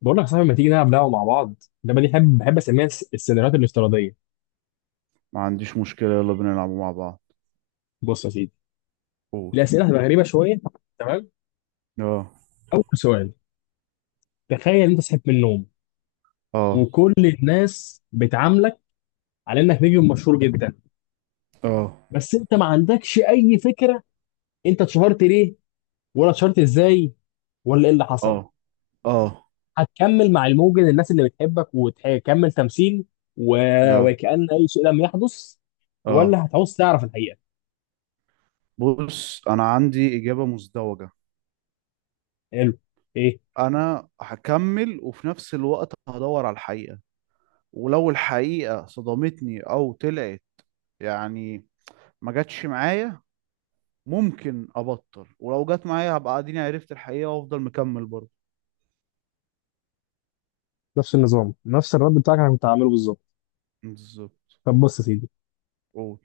بقول لك يا صاحبي، ما تيجي نلعب لعبه مع بعض؟ اللعبه دي بحب اسميها السيناريوهات الافتراضيه. ما عنديش مشكلة، يلا بينا نلعبوا مع بعض. بص يا سيدي، قول. الاسئله هتبقى غريبه شويه. تمام. اه، اول سؤال: تخيل انت صحيت من النوم اه، وكل الناس بتعاملك على انك نجم مشهور جدا، اه، بس انت ما عندكش اي فكره انت اتشهرت ليه، ولا اتشهرت ازاي، ولا ايه اللي اه، حصل. اه، هتكمل مع الموجة الناس اللي بتحبك وتكمل تمثيل و... اه، وكأن اي شيء لم يحدث، اه. ولا هتعوز تعرف الحقيقه؟ بص، انا عندي اجابة مزدوجة. حلو. ايه؟ انا هكمل وفي نفس الوقت هدور على الحقيقة، ولو الحقيقة صدمتني او طلعت، يعني، ما جاتش معايا، ممكن ابطل، ولو جت معايا هبقى اديني عرفت الحقيقة وافضل مكمل برضه. نفس النظام، نفس الرد بتاعك انا كنت هعمله بالظبط. بالظبط. طب بص يا سيدي، قول.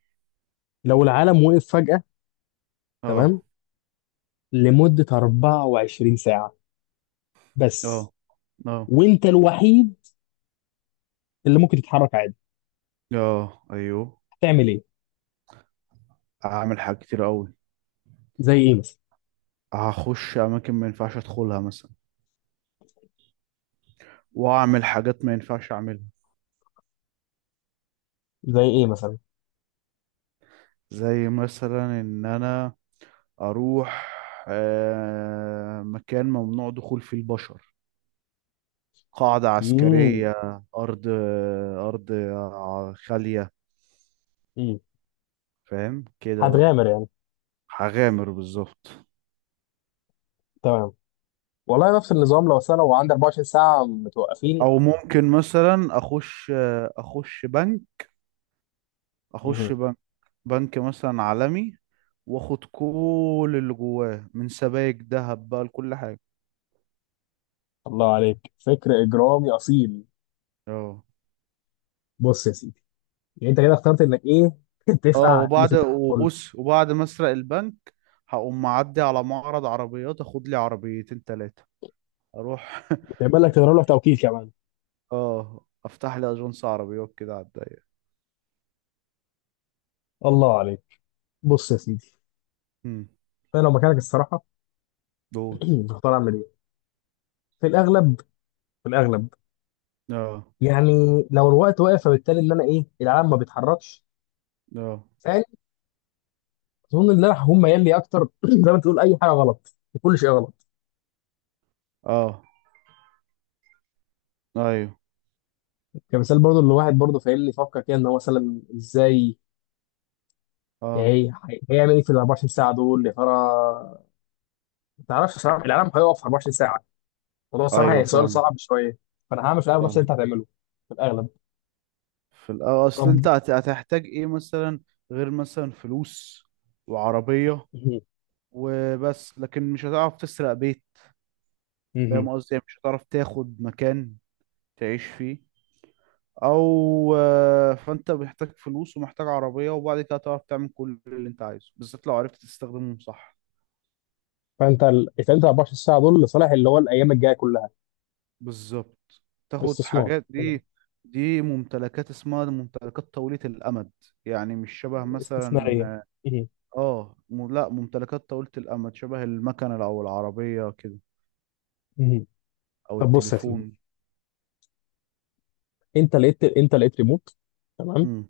لو العالم وقف فجأة، تمام، اه، لمدة 24 ساعة بس، اه، اه، وانت الوحيد اللي ممكن تتحرك عادي، اه. ايوه، هتعمل ايه؟ هعمل حاجات كتير قوي. زي ايه مثلا؟ هخش اماكن ما ينفعش ادخلها مثلا، واعمل حاجات ما ينفعش اعملها. زي ايه مثلا؟ زي مثلا ان انا اروح مكان ممنوع دخول فيه البشر، قاعدة امم. عسكرية، ارض ارض خالية. امم. فاهم كده بقى. هتغامر يعني. هغامر بالظبط. تمام. والله نفس النظام، لو أصل أنا لو عندي 24 ساعة متوقفين. او ممكن مثلا اخش بنك اخش مه. بنك بنك مثلا عالمي، واخد كل اللي جواه من سبائك ذهب بقى لكل حاجة. الله عليك، فكر إجرامي أصيل. اه. بص يا سيدي، يعني انت كده اخترت انك ايه؟ اه، تفقع اللي وبعد في آه. الكل وبص وبعد ما اسرق البنك هقوم معدي على معرض عربيات، اخد لي عربيتين تلاتة. اروح. وتعمل لك تضرب له توكيل كمان. اه، افتح لي اجنس عربيات كده على الضيق. الله عليك. بص يا سيدي، امم انا لو مكانك الصراحة دول. هختار اعمل ايه؟ في الاغلب في الاغلب. اه. يعني لو الوقت واقف، فبالتالي ان انا ايه العالم ما بيتحركش اه. ثاني، اظن ان انا هكون ميال لي اكتر زي ما تقول اي حاجه غلط، كل شيء غلط. اه. ايوه. كمثال برضو اللي واحد برضو فاهمني يفكر كده ان هو مثلا ازاي، يعني اه. إيه، هيعمل ايه في ال 24 ساعه دول يا ترى. ما تعرفش صراحه العالم هيقف 24 ساعه، الموضوع صراحه ايوه، هي سؤال فاهم. صعب شويه. فانا هعمل في الاغلب نفس اللي فاهم. انت هتعمله، في الاغلب. في الاول، اصل طب. انت هتحتاج ايه مثلا، غير مثلا فلوس وعربية. مهم. وبس، لكن مش هتعرف تسرق بيت. مهم. فاهم قصدي؟ يعني مش هتعرف تاخد مكان تعيش فيه او فانت محتاج فلوس ومحتاج عربية، وبعد كده تعرف تعمل كل اللي انت عايزه، بالذات لو عرفت تستخدمهم صح. فانت 24 ساعه دول لصالح اللي هو الايام الجايه كلها. بالظبط. تاخد استثمار. حاجات تمام. دي. دي ممتلكات، اسمها ممتلكات طويلة الأمد. يعني مش شبه استثماريه. مثلا، مهم. لا، ممتلكات طويلة الأمد شبه المكنة أو العربية كده، مهم. أو طب بص يا سيدي، التليفون. انت لقيت ريموت، تمام، مم.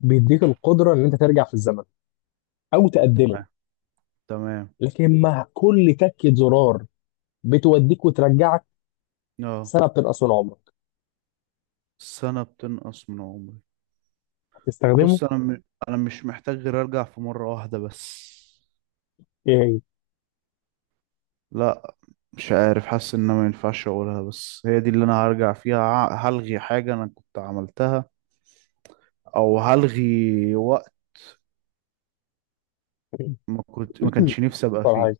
بيديك القدره ان انت ترجع في الزمن او تقدمه، تمام. تمام. لكن مع كل تكه زرار بتوديك وترجعك اه، سنه بتنقص من عمرك. السنة بتنقص من عمري. هتستخدمه؟ بص أنا أنا مش محتاج غير أرجع في مرة واحدة بس. ايه لا، مش عارف، حاسس ان أنا ما ينفعش اقولها بس هي دي اللي انا هرجع فيها، هلغي حاجة انا كنت عملتها او هلغي وقت هي ما كنت ما كانش نفسي ابقى اكتر فيه. حاجه؟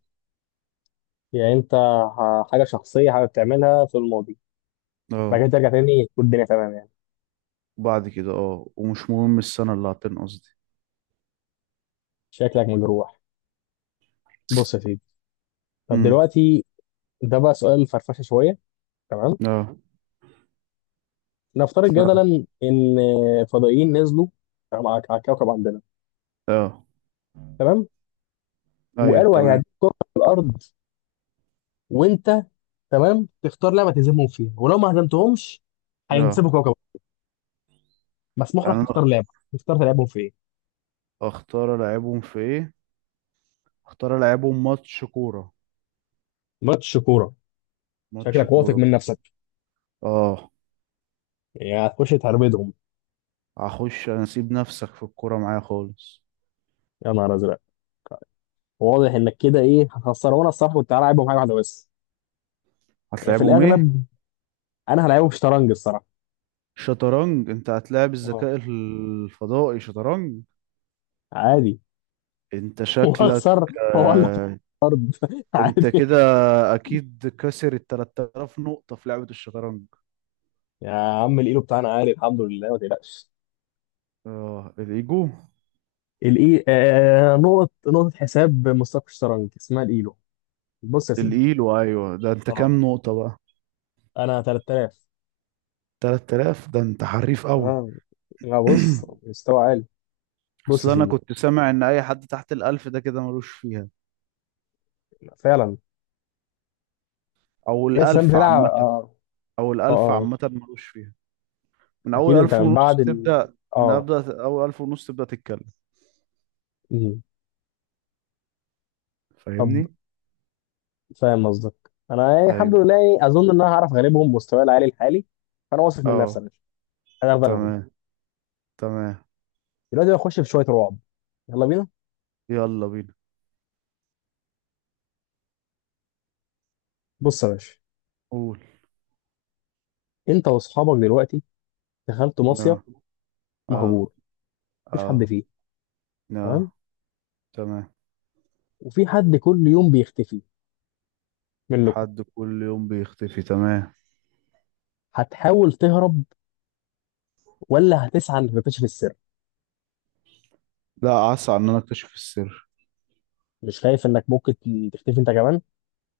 يعني انت حاجه شخصيه، حاجه بتعملها في الماضي، بعد كده اه. ترجع تاني تكون الدنيا تمام يعني؟ بعد كده اه، ومش مهم السنة اللي هتنقص دي. شكلك مجروح. بص يا سيدي، طب امم. دلوقتي ده بقى سؤال فرفشه شويه. تمام. اه. نفترض اه. جدلا ان فضائيين نزلوا، تمام، على الكوكب عندنا. اه. تمام. ايوه، وقالوا تمام. هيهديك كره في الارض، وانت تمام تختار لعبه تهزمهم فيها، ولو ما هزمتهمش هينسبوا اه، كوكب. مسموح يعني لك انا تختار لعبه، تختار تلعبهم في ايه. اختار العبهم في ايه. اختار العبهم ماتش كورة. ماتش كوره؟ ماتش شكلك واثق كورة من بالظبط. نفسك. اه، يعني هتخش تهربدهم. هخش انا اسيب نفسك في الكورة معايا خالص. يا نهار ازرق، واضح انك كده ايه هتخسر، وانا الصراحه كنت هلاعبهم حاجه واحده بس. يعني في هتلعبهم ايه؟ الاغلب انا هلاعبهم شطرنج الصراحه. شطرنج؟ انت هتلاعب اه، الذكاء الفضائي شطرنج؟ عادي. انت شكلك. واخسر، والله. آه. انت عادي. كده اكيد كسر ال 3000 نقطة في لعبة الشطرنج. يا عم، الايلو بتاعنا عالي الحمد لله، ما تقلقش. اه، الايجو. الاي آه نقطه نقطه حساب مستقبل الشطرنج اسمها الايلو. بص يا سيدي، الايلو، ايوه، ده انت اه، كام نقطة بقى؟ انا 3000. 3000؟ ده انت حريف قوي. تمام. لا بص، مستوى عالي. بص اصل يا انا سيدي، كنت سامع ان اي حد تحت الالف ده كده ملوش فيها. فعلا. او في ناس كمان الالف بتلعب، عامة. اه. او اه. الالف آه. عامة ملوش فيها. من اول اكيد انت الف من بعد ونص ال تبدأ، من اه. ابدأ اول الف ونص تبدأ تتكلم. مم. طب. فاهمني؟ فاهم قصدك، انا يعني الحمد ايوه. لله، يعني اظن ان انا هعرف اغلبهم مستواي العالي الحالي. فانا واثق من نفسي اه. يا باشا، انا هعرف اغلبهم. تمام. تمام. دلوقتي هخش في شويه رعب. يلا بينا. يلا بينا. بص يا باشا، قول. انت واصحابك دلوقتي دخلتوا مصيف لا. اه. مهجور، مفيش حد اه. فيه. لا. تمام. تمام. وفي حد كل يوم بيختفي منكم. حد كل يوم بيختفي، تمام. هتحاول تهرب ولا هتسعى انك تكتشف السر؟ لا، اسعى ان انا اكتشف السر. مش خايف انك ممكن تختفي انت كمان؟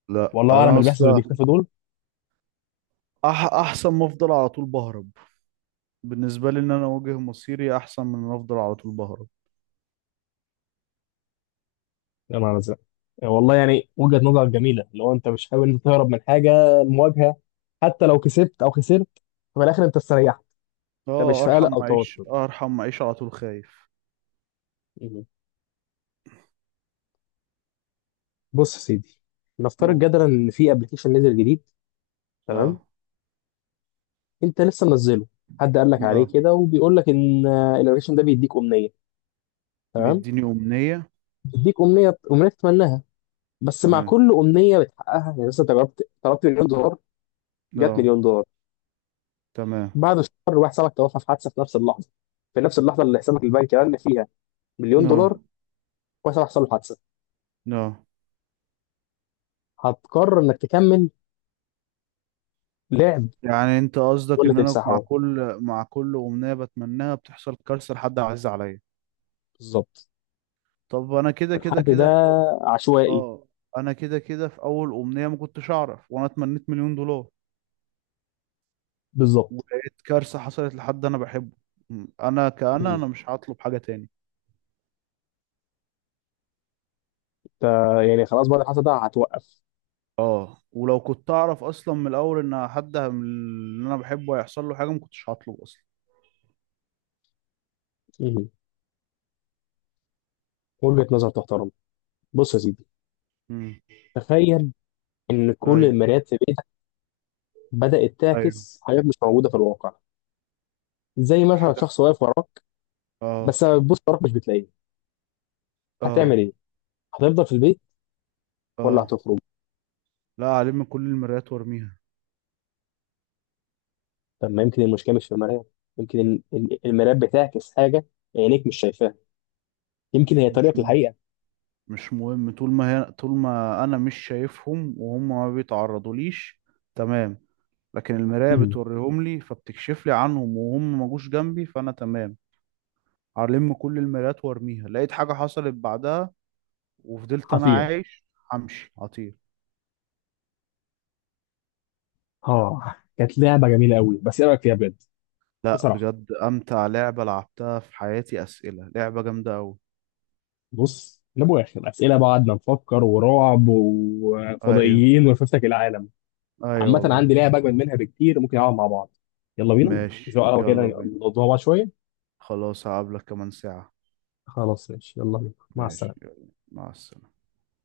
لا، والله اعلم انا اللي بيحصل اللي اصلا، بيختفي دول. احسن ما افضل على طول بهرب. بالنسبه لي ان انا اواجه مصيري احسن من ان افضل على طول بهرب. يا نهار ازرق، والله يعني وجهة نظر جميلة. لو انت مش حابب انت تهرب من حاجة، المواجهة، حتى لو كسبت او خسرت في الاخر انت استريحت. انت اه، مش في قلق ارحم او اعيش، توتر. ارحم اعيش على طول خايف. مم. بص يا سيدي، نفترض قول. جدلا ان في ابلكيشن نزل جديد. لا. تمام. انت لسه منزله، حد قال لك عليه لا. كده وبيقول لك ان الابلكيشن ده بيديك امنية. تمام. بيديني امنيه. بيديك امنية، امنية تتمناها. بس مع تمام. كل امنيه بتحققها، يعني مثلا انت جربت طلبت مليون دولار، جت لا. مليون دولار، تمام. بعد شهر واحد صاحبك توفى في حادثه، في نفس اللحظه، في نفس اللحظه اللي حسابك البنكي رن فيها مليون لا. دولار. واحد صاحبك حصل له حادثه. لا. هتقرر انك تكمل لعب يعني انت قصدك ولا ان انا مع تمسحه؟ كل امنية بتمناها بتحصل كارثة لحد عزيز عليا؟ بالظبط. طب انا كده كده والحد ده كده في عشوائي. اه، انا كده كده في اول امنية ما كنتش اعرف وانا اتمنيت 1,000,000 دولار، بالظبط. ولقيت كارثة حصلت لحد انا بحبه. انا مم. انا مش هطلب حاجة تاني. انت يعني خلاص بعد الحادثه ده هتوقف؟ اه، ولو كنت اعرف اصلا من الاول ان حد من اللي انا بحبه هيحصل له حاجة ما كنتش هطلب اصلا. مم. وجهه نظر تحترم. بص يا سيدي، امم. تخيل ان كل ايوه. المرايات في بيتك بدات ايوه. تعكس حاجات مش موجوده في الواقع. زي مثلا حاجة. شخص واقف وراك، اه. بس لما بتبص وراك مش بتلاقيه. هتعمل اه. ايه؟ هتفضل في البيت ولا اه، هتخرج؟ لا عليه من كل المرايات وارميها. طب ما يمكن المشكله مش في المرايه. يمكن المرايه بتعكس حاجه عينيك مش شايفاها، يمكن هي مش طريقك مهم. للحقيقه. مش مهم، طول ما هي، طول ما انا مش شايفهم وهم ما بيتعرضوا ليش، تمام. لكن المراية امم. بتوريهم لي فبتكشف لي عنهم وهم ما جوش جنبي، فانا تمام. هلم كل المرايات وارميها، لقيت حاجة حصلت بعدها وفضلت انا خطير. عايش، همشي هطير. اه، كانت لعبه جميله قوي، بس ايه رايك فيها بجد؟ لا، بصراحه. بجد امتع لعبة لعبتها في حياتي، اسئلة لعبة جامدة اوي. بص لابو اخر اسئله بعد ما نفكر ورعب ايوه. وفضائيين ولفتك العالم. ايوه، عامه والله. عندي لعبه اجمد منها بكتير، ممكن نلعب مع بعض. يلا بينا. زي ماشي، قهوه كده يلا بينا. نقضوها بعض شويه. خلاص، هقابلك كمان ساعة. خلاص ماشي، يلا بينا، مع ماشي، السلامه. يلا، مع السلامة.